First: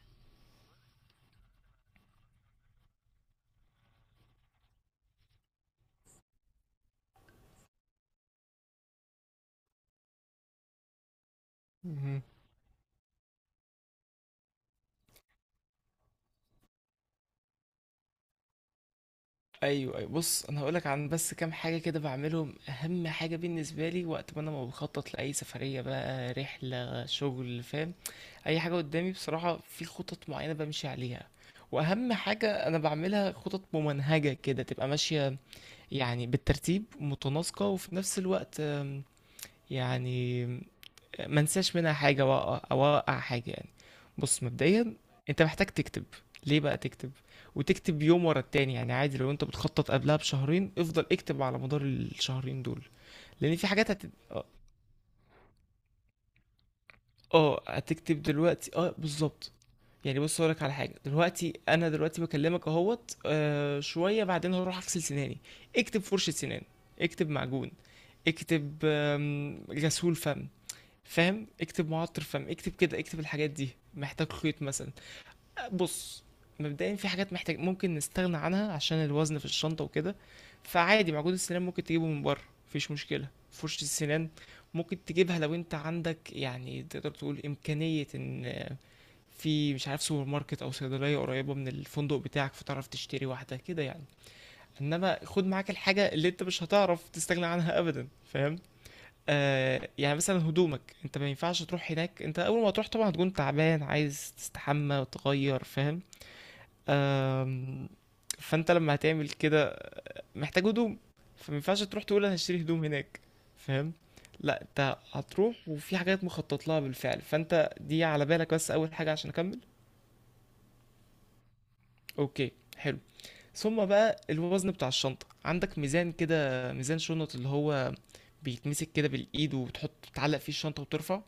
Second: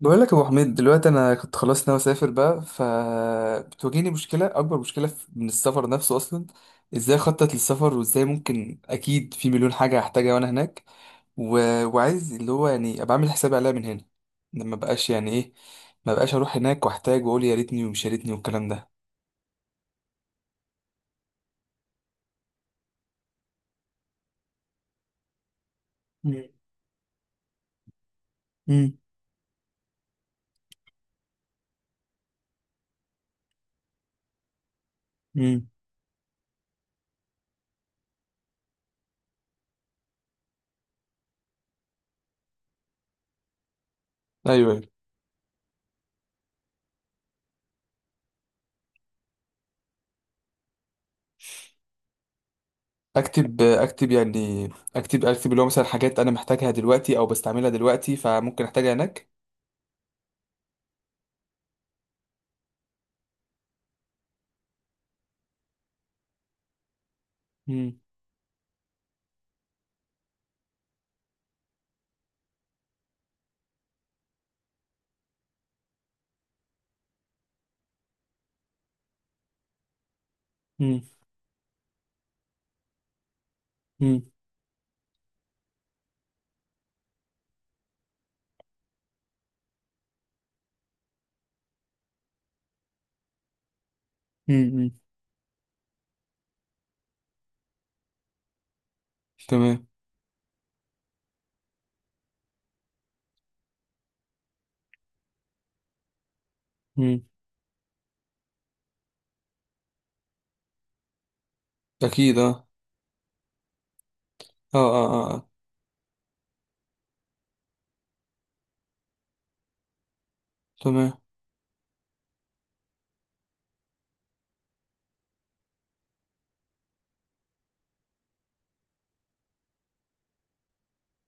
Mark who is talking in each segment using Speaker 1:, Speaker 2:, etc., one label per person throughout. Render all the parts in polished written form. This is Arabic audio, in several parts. Speaker 1: بقول لك يا ابو حميد، دلوقتي انا كنت خلاص ناوي اسافر بقى، فبتواجهني مشكله، اكبر مشكله من السفر نفسه اصلا. ازاي اخطط للسفر، وازاي ممكن، اكيد في مليون حاجه هحتاجها وانا هناك. و...
Speaker 2: مهم.
Speaker 1: وعايز، اللي هو يعني، ابقى عامل حسابي عليها من هنا. ما بقاش، يعني ايه، ما بقاش اروح هناك واحتاج واقول يا ريتني ومش يا ريتني والكلام ده.
Speaker 2: ايوه ايوه، بص انا هقولك عن بس كام حاجه كده بعملهم. اهم حاجه بالنسبه لي وقت ما انا ما بخطط لاي سفريه بقى،
Speaker 1: مم.
Speaker 2: رحله شغل، فاهم؟ اي حاجه
Speaker 1: مم.
Speaker 2: قدامي بصراحه، في خطط معينه بمشي عليها. واهم حاجه انا بعملها خطط ممنهجه كده تبقى ماشيه،
Speaker 1: مم.
Speaker 2: يعني بالترتيب متناسقه. وفي نفس الوقت يعني ما انساش منها حاجه، واقع او اوقع حاجه يعني. بص
Speaker 1: ايوه، أيوة.
Speaker 2: مبدئيا انت محتاج تكتب. ليه بقى تكتب وتكتب يوم ورا التاني؟ يعني عادي، لو انت بتخطط قبلها بشهرين، افضل اكتب على مدار الشهرين دول. لان
Speaker 1: اكتب
Speaker 2: في حاجات
Speaker 1: اكتب يعني. اكتب اكتب اللي هو مثلا حاجات انا محتاجها دلوقتي او
Speaker 2: اه،
Speaker 1: بستعملها دلوقتي
Speaker 2: هتكتب
Speaker 1: فممكن
Speaker 2: دلوقتي،
Speaker 1: احتاجها
Speaker 2: اه
Speaker 1: هناك.
Speaker 2: بالظبط. يعني بص هقولك على حاجه، دلوقتي انا دلوقتي بكلمك اهوت شويه بعدين هروح اغسل سناني. اكتب فرشه سنان، اكتب معجون،
Speaker 1: مم.
Speaker 2: اكتب غسول فم، فاهم؟ اكتب معطر، فاهم؟ اكتب كده، اكتب الحاجات دي. محتاج خيط مثلا. بص مبدئيا في حاجات محتاج ممكن نستغنى عنها عشان الوزن في الشنطة وكده.
Speaker 1: مم.
Speaker 2: فعادي معجون السنان ممكن تجيبه من بره، مفيش مشكلة. فرشة السنان ممكن تجيبها لو انت عندك، يعني تقدر تقول امكانية ان في مش عارف سوبر ماركت او صيدلية قريبة من الفندق بتاعك، فتعرف تشتري واحدة كده يعني.
Speaker 1: مم.
Speaker 2: انما خد معاك الحاجة اللي انت مش هتعرف تستغنى عنها ابدا، فاهم؟
Speaker 1: تمام.
Speaker 2: آه يعني مثلا هدومك، انت ما ينفعش تروح هناك، انت اول ما تروح طبعا هتكون تعبان عايز تستحمى وتغير، فاهم؟
Speaker 1: مم.
Speaker 2: آم، فانت لما هتعمل كده محتاج هدوم، فما ينفعش تروح تقول انا
Speaker 1: اكيد،
Speaker 2: هشتري
Speaker 1: اه،
Speaker 2: هدوم هناك، فاهم؟ لا
Speaker 1: اه،
Speaker 2: انت
Speaker 1: اه، اه، آه.
Speaker 2: هتروح وفي حاجات مخطط لها بالفعل. فانت دي على بالك بس اول حاجة عشان اكمل.
Speaker 1: تمام.
Speaker 2: اوكي، حلو. ثم بقى الوزن بتاع الشنطة، عندك ميزان كده، ميزان شنط، اللي هو بيتمسك كده بالايد وبتحط بتعلق فيه الشنطة وترفع.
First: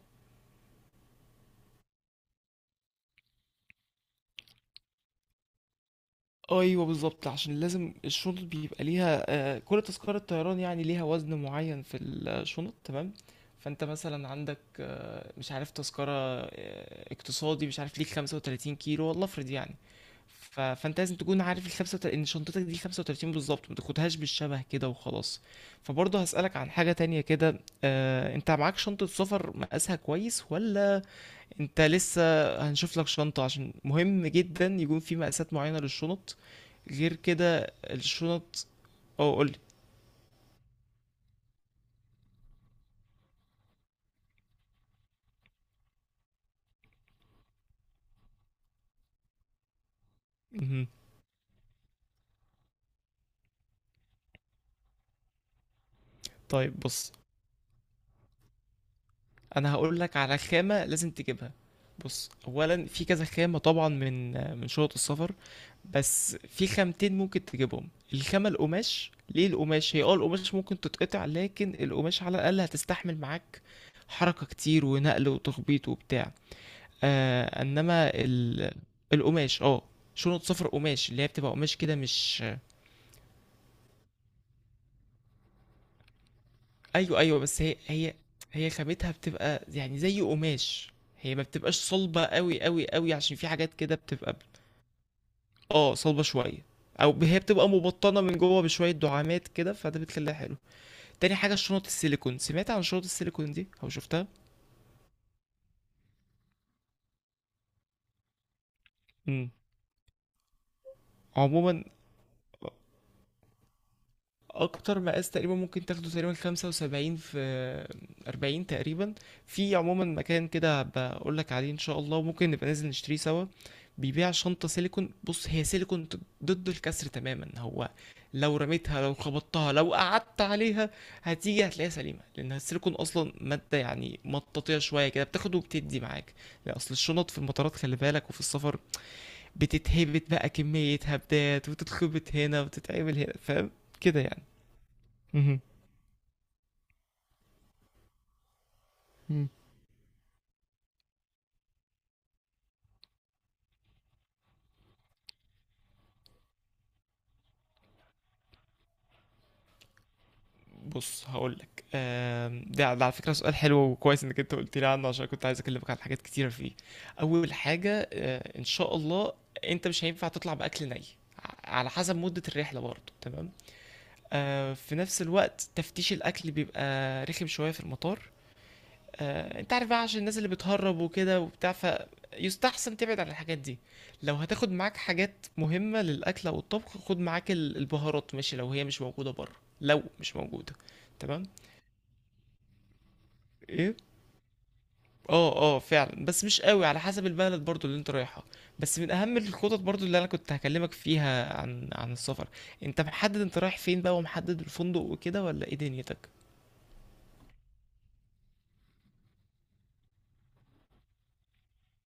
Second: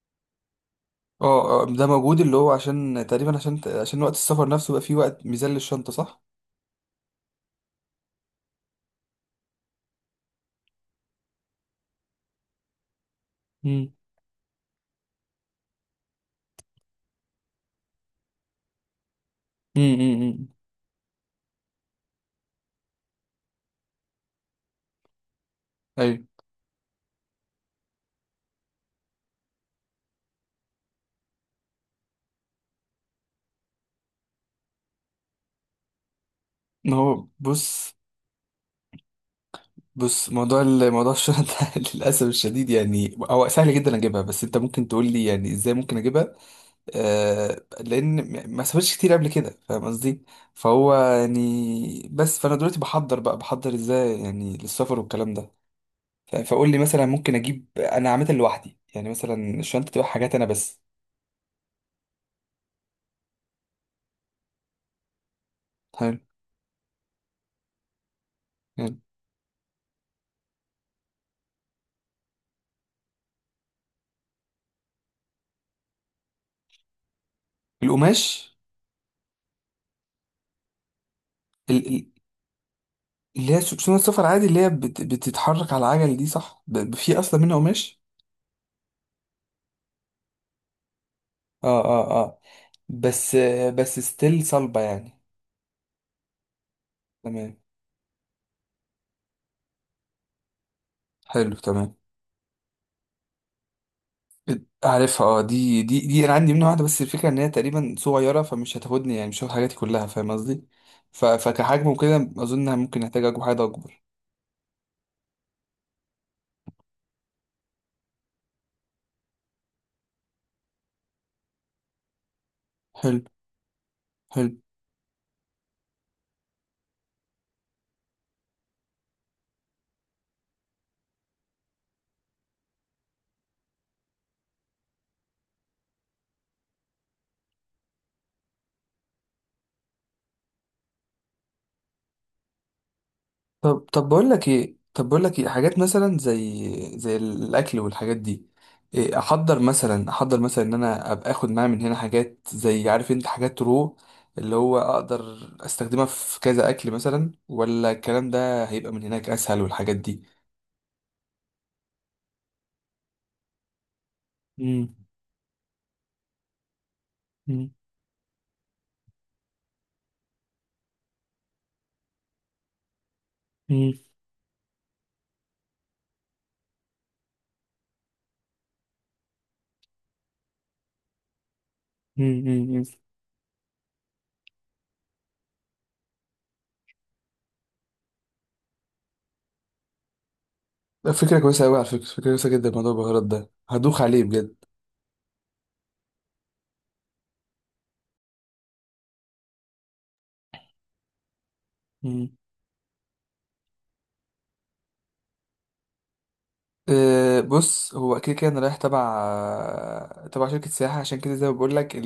Speaker 1: اه، آه، ده موجود، اللي هو عشان تقريبا عشان وقت السفر نفسه بقى فيه وقت ميزان للشنطة، صح؟
Speaker 2: ايوه بالظبط، عشان لازم الشنط بيبقى ليها كل تذكرة طيران يعني ليها وزن معين في الشنط، تمام. فانت
Speaker 1: امم.
Speaker 2: مثلا عندك مش عارف تذكرة اقتصادي، مش عارف ليك 35 كيلو والله افرض يعني.
Speaker 1: امم.
Speaker 2: فانت لازم تكون عارف ال 35، ان شنطتك دي 35 بالظبط، ما تاخدهاش بالشبه كده وخلاص. فبرضه
Speaker 1: ايوه.
Speaker 2: هسألك عن حاجة تانية كده، انت معاك شنطة سفر مقاسها كويس ولا انت لسه؟ هنشوف لك شنطة، عشان مهم جدا يكون في مقاسات معينة للشنط
Speaker 1: ما
Speaker 2: غير
Speaker 1: هو
Speaker 2: كده
Speaker 1: بص.
Speaker 2: الشنط. اه قولي.
Speaker 1: بص موضوع موضوع الشنطة للأسف الشديد، يعني هو سهل جدا أجيبها، بس أنت ممكن تقول لي يعني إزاي ممكن أجيبها. لأن ما سافرتش كتير قبل كده، فاهم قصدي؟
Speaker 2: مهم.
Speaker 1: فهو يعني بس، فأنا دلوقتي بحضر إزاي يعني للسفر والكلام ده. طيب فقول لي
Speaker 2: طيب
Speaker 1: مثلا،
Speaker 2: بص
Speaker 1: ممكن اجيب انا عاملها لوحدي، يعني مثلا
Speaker 2: انا
Speaker 1: الشنطه
Speaker 2: هقول
Speaker 1: تبقى
Speaker 2: لك
Speaker 1: حاجات
Speaker 2: على
Speaker 1: انا بس.
Speaker 2: خامة لازم تجيبها. بص اولا في كذا خامة طبعا من شنط السفر،
Speaker 1: حلو.
Speaker 2: بس في خامتين ممكن تجيبهم. الخامة
Speaker 1: حلو.
Speaker 2: القماش، ليه القماش؟ هي اه القماش ممكن تتقطع، لكن القماش على الاقل هتستحمل معاك حركة كتير ونقل وتخبيط وبتاع. آه انما
Speaker 1: القماش.
Speaker 2: ال... القماش اه، شنط صفر قماش اللي هي بتبقى قماش
Speaker 1: ال-
Speaker 2: كده
Speaker 1: ال-
Speaker 2: مش
Speaker 1: اللي هي سنة سفر عادي، اللي هي بتتحرك على العجل دي، صح؟ في
Speaker 2: ايوه ايوه،
Speaker 1: اصلا منها
Speaker 2: بس هي
Speaker 1: قماش؟
Speaker 2: هي هي خامتها بتبقى يعني زي قماش، هي ما بتبقاش
Speaker 1: اه، اه،
Speaker 2: صلبة
Speaker 1: اه.
Speaker 2: قوي قوي قوي
Speaker 1: بس
Speaker 2: عشان في حاجات كده
Speaker 1: بس
Speaker 2: بتبقى
Speaker 1: ستيل صلبة يعني.
Speaker 2: اه صلبة شوية، او هي
Speaker 1: تمام.
Speaker 2: بتبقى مبطنة من جوه بشوية دعامات كده، فده بتخليها حلو. تاني حاجة
Speaker 1: حلو،
Speaker 2: الشنط
Speaker 1: تمام.
Speaker 2: السيليكون، سمعت عن شنط السيليكون دي او شفتها؟
Speaker 1: عارفها، اه، دي انا عندي منها واحدة، بس الفكرة ان هي تقريبا صغيرة فمش هتاخدني، يعني مش
Speaker 2: امم
Speaker 1: هاخد حاجاتي كلها، فاهم قصدي؟
Speaker 2: عموما
Speaker 1: فكحجم وكده اظن ممكن احتاج اجيب حاجة اكبر.
Speaker 2: اكتر مقاس تقريبا ممكن تاخده تقريبا 75 في 40 تقريبا. في عموما مكان كده بقول لك عليه ان شاء الله، وممكن نبقى ننزل نشتريه
Speaker 1: حلو.
Speaker 2: سوا. بيبيع
Speaker 1: حلو.
Speaker 2: شنطة سيليكون. بص هي سيليكون ضد الكسر تماما. هو لو رميتها، لو خبطتها، لو قعدت عليها، هتيجي هتلاقيها سليمة، لأن السيليكون أصلا مادة يعني مطاطية شوية كده، بتاخد وبتدي معاك. لأن أصل الشنط في المطارات خلي بالك، وفي السفر بتتهبت بقى كمية هبدات وتتخبط هنا وتتعمل هنا، فاهم كده يعني.
Speaker 1: طب بقول لك ايه،
Speaker 2: مهم.
Speaker 1: حاجات مثلا زي الاكل والحاجات دي؟ إيه
Speaker 2: مم.
Speaker 1: احضر مثلا ان انا ابقى اخد معايا من هنا حاجات، زي، عارف انت، حاجات رو، اللي هو اقدر استخدمها في كذا اكل مثلا، ولا الكلام ده هيبقى من هناك اسهل والحاجات دي؟
Speaker 2: بص هقول لك، ده ده على فكره سؤال حلو وكويس انك انت قلت لي
Speaker 1: مم.
Speaker 2: عنه، عشان كنت عايز اكلمك عن حاجات كتيره فيه. اول
Speaker 1: مم.
Speaker 2: حاجه ان شاء الله انت مش هينفع تطلع باكل ني. على حسب مده الرحله برضه، تمام.
Speaker 1: مم.
Speaker 2: في نفس الوقت تفتيش الاكل بيبقى رخم شويه في المطار، انت عارف بقى عشان الناس اللي بتهرب وكده وبتاع.
Speaker 1: مم. مم.
Speaker 2: فيستحسن تبعد عن الحاجات دي. لو هتاخد معاك حاجات مهمة للأكل أو الطبخ، خد معاك البهارات، ماشي، لو هي مش موجودة بره. لو مش موجودة،
Speaker 1: مم. فكرة
Speaker 2: تمام.
Speaker 1: كويسة أوي، على فكرة، فكرة كويسة جدا موضوع البهارات ده،
Speaker 2: ايه،
Speaker 1: هدوخ عليه بجد.
Speaker 2: اه اه فعلا، بس مش قوي على حسب البلد برضو اللي انت رايحها. بس من اهم الخطط برضو اللي انا كنت هكلمك فيها عن
Speaker 1: مم.
Speaker 2: السفر، انت محدد انت رايح فين بقى ومحدد الفندق وكده ولا ايه دنيتك؟
Speaker 1: أه، بص، هو كده كده أنا رايح تبع شركة سياحة، عشان كده زي ما بقول لك.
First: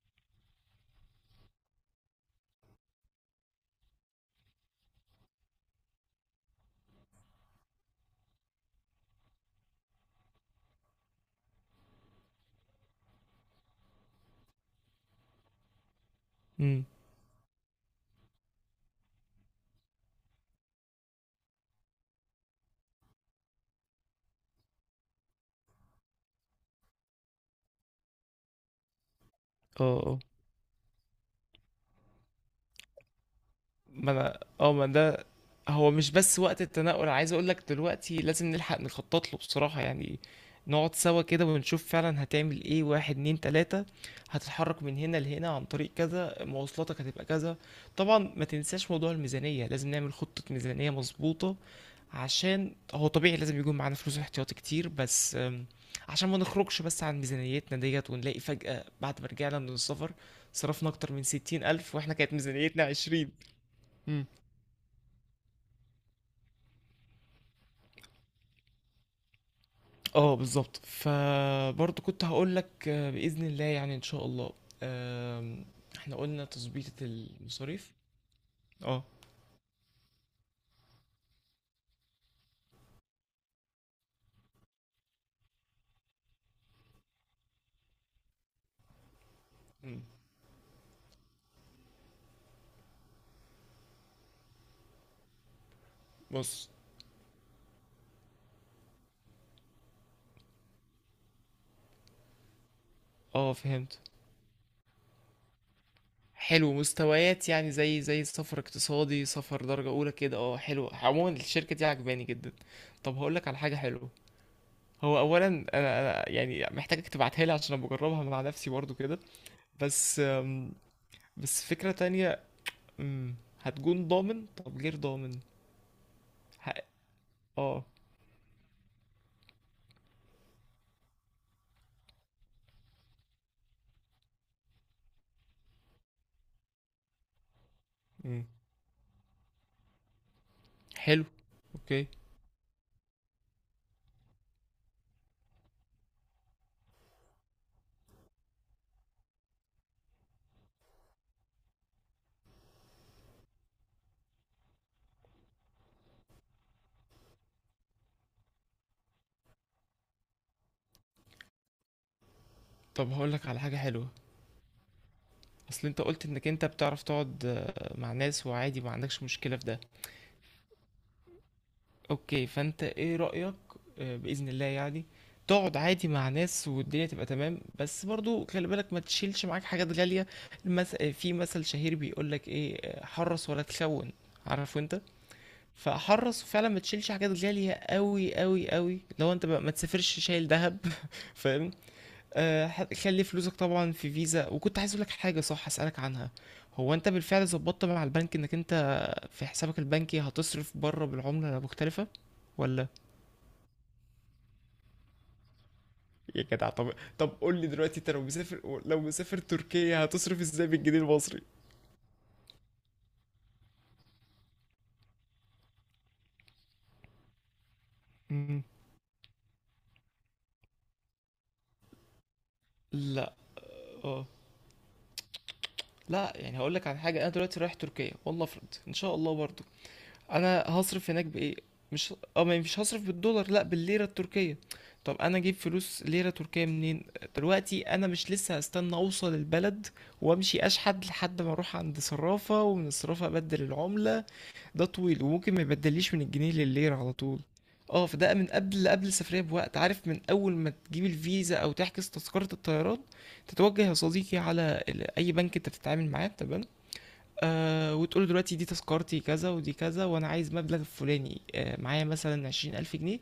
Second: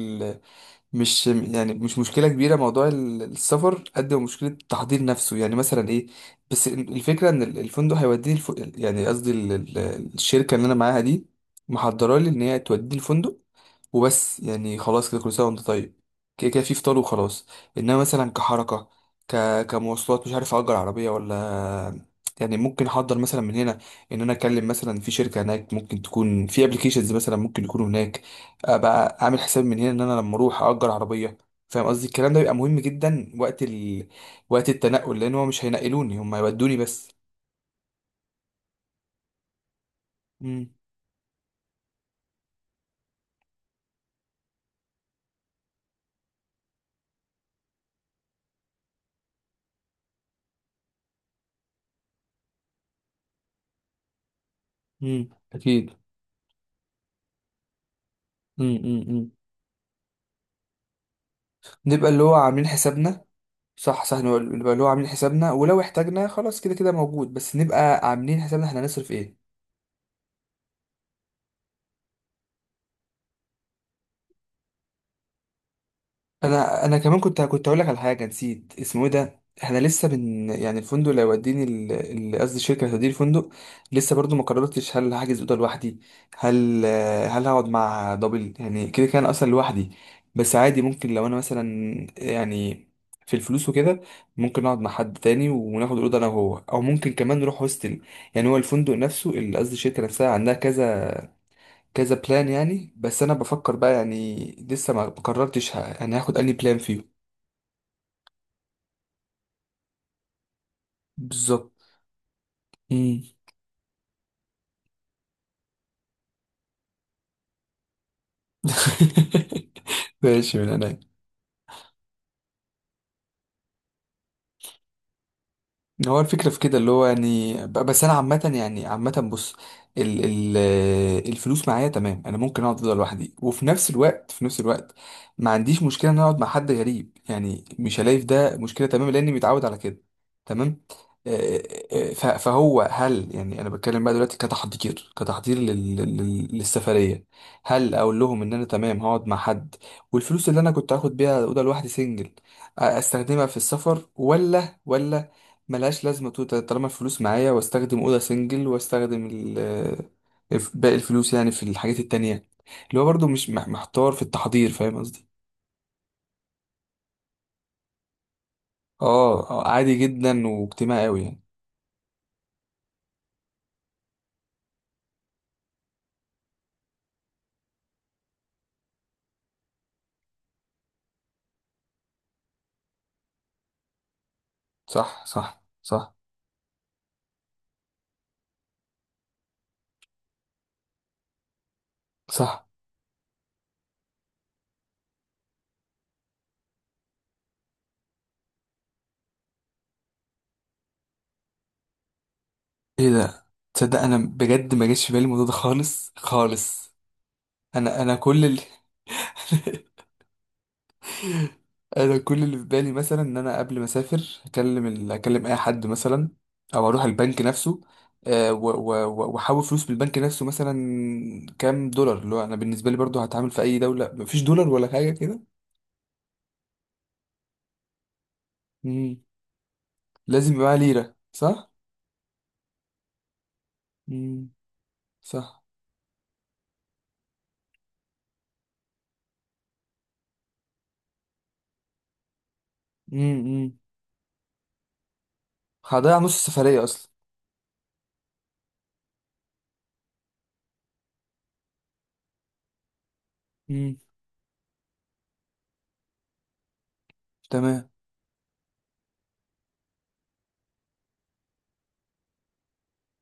Speaker 1: مش مشكلة كبيرة موضوع السفر، قد ما مشكلة تحضير نفسه، يعني مثلا ايه. بس الفكرة ان الفندق هيوديني يعني قصدي، الشركة اللي انا معاها دي محضرة لي ان هي توديني الفندق وبس، يعني خلاص كده، كل سنة وانت طيب، كده كده في
Speaker 2: امم.
Speaker 1: فطار وخلاص. انما مثلا كحركة، ك... كمواصلات، مش عارف اجر عربية ولا، يعني ممكن احضر مثلا من هنا ان انا اكلم مثلا في شركة هناك، ممكن تكون في ابلكيشنز مثلا ممكن يكونوا هناك، ابقى اعمل حساب من هنا ان
Speaker 2: اه
Speaker 1: انا لما اروح اجر عربية، فاهم قصدي؟ الكلام ده بيبقى مهم جدا وقت
Speaker 2: ما انا
Speaker 1: وقت
Speaker 2: اه ما
Speaker 1: التنقل،
Speaker 2: ده،
Speaker 1: لان هو مش
Speaker 2: هو مش
Speaker 1: هينقلوني، هم
Speaker 2: بس وقت
Speaker 1: هيودوني
Speaker 2: التنقل،
Speaker 1: بس.
Speaker 2: انا عايز اقول لك دلوقتي لازم نلحق نخطط له بصراحة يعني.
Speaker 1: امم.
Speaker 2: نقعد سوا كده ونشوف فعلا هتعمل ايه. واحد اتنين تلاتة، هتتحرك من هنا لهنا عن طريق كذا، مواصلاتك هتبقى كذا. طبعا ما تنساش موضوع الميزانية، لازم نعمل خطة ميزانية مظبوطة. عشان هو طبيعي لازم يكون معانا فلوس احتياطي كتير،
Speaker 1: امم.
Speaker 2: بس
Speaker 1: اكيد.
Speaker 2: عشان ما نخرجش بس عن ميزانيتنا ديت، ونلاقي
Speaker 1: امم.
Speaker 2: فجأة
Speaker 1: امم.
Speaker 2: بعد ما
Speaker 1: إمم.
Speaker 2: رجعنا من السفر صرفنا أكتر من 60,000
Speaker 1: نبقى
Speaker 2: وإحنا
Speaker 1: اللي
Speaker 2: كانت
Speaker 1: هو عاملين
Speaker 2: ميزانيتنا
Speaker 1: حسابنا.
Speaker 2: 20,000.
Speaker 1: صح، صح، نبقى اللي هو عاملين حسابنا، ولو احتاجنا خلاص كده كده موجود، بس نبقى عاملين حسابنا احنا هنصرف ايه.
Speaker 2: اه بالظبط. فبرضه كنت هقول لك بإذن الله يعني، إن شاء الله آم، احنا قلنا
Speaker 1: انا
Speaker 2: تظبيطة
Speaker 1: انا كمان كنت اقول لك
Speaker 2: المصاريف.
Speaker 1: على حاجه، نسيت اسمه
Speaker 2: اه.
Speaker 1: ايه ده، احنا لسه بن، يعني الفندق اللي هيوديني قصدي الشركه اللي هتوديني الفندق، لسه برضو ما قررتش هل هحجز اوضه لوحدي، هل هل هقعد مع دبل، يعني كده كان اصلا لوحدي،
Speaker 2: مم.
Speaker 1: بس عادي ممكن لو انا مثلا يعني، في الفلوس وكده، ممكن اقعد مع حد تاني وناخد الاوضه انا وهو،
Speaker 2: بص.
Speaker 1: او ممكن كمان نروح هوستل. يعني هو الفندق نفسه، قصدي الشركه نفسها، عندها كذا كذا بلان يعني، بس انا
Speaker 2: اه
Speaker 1: بفكر بقى،
Speaker 2: فهمت.
Speaker 1: يعني لسه ما قررتش يعني هاخد اني
Speaker 2: حلو،
Speaker 1: بلان فيهم.
Speaker 2: مستويات يعني زي زي سفر اقتصادي سفر درجة أولى كده، اه حلو، عموما
Speaker 1: بالظبط.
Speaker 2: الشركة دي عجباني جدا. طب
Speaker 1: مم.
Speaker 2: هقول لك على حاجة حلوة. هو أولا أنا يعني محتاجك تبعتها لي عشان أنا بجربها مع نفسي برضه كده، بس
Speaker 1: ماشي، من عينيا.
Speaker 2: بس فكرة تانية مم، هتكون ضامن؟ طب غير ضامن.
Speaker 1: هو الفكرة في كده،
Speaker 2: ه-
Speaker 1: اللي هو يعني
Speaker 2: اه،
Speaker 1: بس أنا عامة، يعني عامة، بص، ال ال الفلوس معايا تمام، أنا ممكن أقعد أفضل لوحدي، وفي نفس الوقت في نفس الوقت ما عنديش مشكلة إن أنا أقعد مع حد غريب، يعني مش هلاقي في ده مشكلة، تمام، لأني متعود على كده. تمام.
Speaker 2: حلو.
Speaker 1: آه،
Speaker 2: اوكي.
Speaker 1: فهو، هل يعني أنا بتكلم بقى دلوقتي كتحضير لل لل للسفرية، هل أقول لهم إن أنا تمام هقعد مع حد، والفلوس اللي أنا كنت هاخد بيها أوضة لوحدي سنجل أستخدمها في السفر، ولا ملهاش لازمة توتال طالما الفلوس معايا، واستخدم أوضة سنجل واستخدم باقي الفلوس يعني في الحاجات التانية، اللي هو
Speaker 2: طب
Speaker 1: برضو
Speaker 2: هقولك
Speaker 1: مش
Speaker 2: على حاجة حلوة،
Speaker 1: محتار في التحضير، فاهم قصدي؟
Speaker 2: اصل انت قلت انك انت بتعرف تقعد مع ناس وعادي ما عندكش
Speaker 1: اه،
Speaker 2: مشكلة في ده.
Speaker 1: عادي جدا واجتماعي أوي يعني.
Speaker 2: اوكي فانت ايه رأيك؟ بإذن الله يعني تقعد عادي مع ناس والدنيا تبقى تمام، بس برضو خلي بالك ما تشيلش معاك حاجات غالية. في مثل شهير بيقولك ايه، حرص ولا تخون، عارفه انت.
Speaker 1: صح، صح، صح،
Speaker 2: فحرص فعلا ما تشيلش حاجات غالية قوي قوي قوي. لو انت بقى ما تسافرش شايل ذهب فاهم.
Speaker 1: صح.
Speaker 2: خلي فلوسك طبعا في فيزا. وكنت عايز اقول لك حاجه صح اسالك عنها، هو انت بالفعل ظبطت مع البنك انك انت في حسابك البنكي هتصرف بره بالعمله مختلفه ولا؟
Speaker 1: ايه ده، تصدق انا بجد ما جاش في بالي الموضوع ده خالص
Speaker 2: يا جدع. طب
Speaker 1: خالص.
Speaker 2: طب قول لي دلوقتي،
Speaker 1: انا
Speaker 2: انت
Speaker 1: انا
Speaker 2: لو
Speaker 1: كل
Speaker 2: مسافر، لو مسافر تركيا هتصرف ازاي؟ بالجنيه المصري؟
Speaker 1: انا كل اللي في بالي مثلا ان انا قبل ما اسافر اكلم اكلم اي حد مثلا، او اروح البنك نفسه،
Speaker 2: مم.
Speaker 1: واحول فلوس من البنك نفسه، مثلا كام دولار، اللي هو انا بالنسبه لي برضو
Speaker 2: لا.
Speaker 1: هتعامل في اي دوله،
Speaker 2: اه
Speaker 1: مفيش دولار ولا حاجه كده.
Speaker 2: لا، يعني هقول لك على حاجه، انا دلوقتي رايح تركيا والله افرض ان شاء
Speaker 1: مم.
Speaker 2: الله برضو،
Speaker 1: لازم
Speaker 2: انا
Speaker 1: يبقى معايا
Speaker 2: هصرف
Speaker 1: ليره،
Speaker 2: هناك بايه؟
Speaker 1: صح.
Speaker 2: مش اه ما مش هصرف بالدولار، لا بالليره
Speaker 1: مم.
Speaker 2: التركيه. طب انا اجيب
Speaker 1: صح.
Speaker 2: فلوس ليره تركيه منين؟ دلوقتي انا مش لسه هستنى اوصل البلد وامشي اشحد لحد ما اروح عند صرافه ومن
Speaker 1: مم.
Speaker 2: الصرافه ابدل
Speaker 1: مم.
Speaker 2: العمله. ده طويل وممكن ما يبدليش
Speaker 1: هضيع
Speaker 2: من
Speaker 1: نص
Speaker 2: الجنيه
Speaker 1: السفريه
Speaker 2: للليره
Speaker 1: اصلا.
Speaker 2: على طول. اه، فده من قبل قبل السفريه بوقت، عارف من اول ما تجيب الفيزا او تحجز تذكره الطيران، تتوجه يا
Speaker 1: مم.
Speaker 2: صديقي على اي بنك انت بتتعامل معاه، تمام.
Speaker 1: تمام.
Speaker 2: آه وتقول دلوقتي دي تذكرتي كذا ودي كذا، وانا عايز مبلغ الفلاني آه، معايا مثلا 20,000 جنيه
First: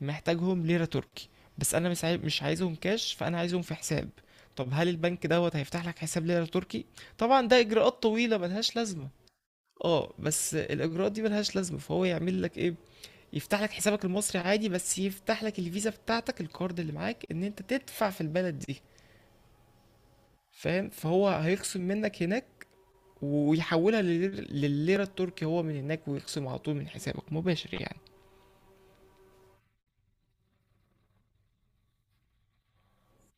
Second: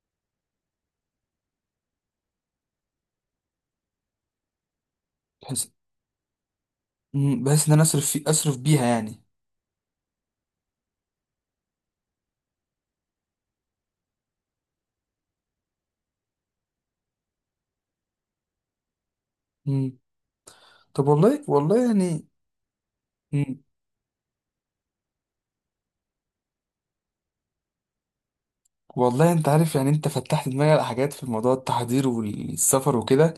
Speaker 2: محتاجهم ليرة تركي. بس انا مش عايزهم كاش، فانا عايزهم في حساب. طب هل البنك دوت
Speaker 1: بحيث،
Speaker 2: هيفتح لك حساب ليرة تركي؟
Speaker 1: مم.
Speaker 2: طبعا ده
Speaker 1: بحيث ان انا
Speaker 2: اجراءات طويلة
Speaker 1: اصرف
Speaker 2: ملهاش
Speaker 1: بيها
Speaker 2: لازمة.
Speaker 1: يعني.
Speaker 2: اه بس الاجراءات دي ملهاش لازمة، فهو يعمل لك ايه؟ يفتح لك حسابك المصري عادي، بس يفتح لك الفيزا بتاعتك الكارد اللي معاك ان انت تدفع في البلد دي،
Speaker 1: مم.
Speaker 2: فاهم؟
Speaker 1: طب،
Speaker 2: فهو
Speaker 1: والله،
Speaker 2: هيخصم
Speaker 1: والله
Speaker 2: منك هناك
Speaker 1: يعني،
Speaker 2: ويحولها للليرة التركي هو من هناك، ويخصم على طول من حسابك مباشر يعني.
Speaker 1: والله انت عارف يعني، انت فتحت دماغي على حاجات في موضوع التحضير والسفر وكده،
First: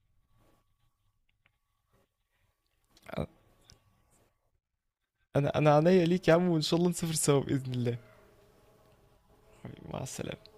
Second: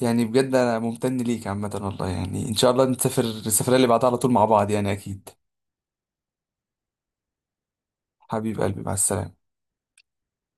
Speaker 1: يعني بجد انا ممتن ليك عامة، والله، يعني ان شاء الله نسافر السفرية اللي بعدها على طول مع بعض يعني، اكيد.
Speaker 2: انا عينيا ليك يا عم، وان شاء الله نسافر سوا باذن الله.
Speaker 1: حبيب قلبي، مع السلامة.
Speaker 2: حبيبي، مع السلامة.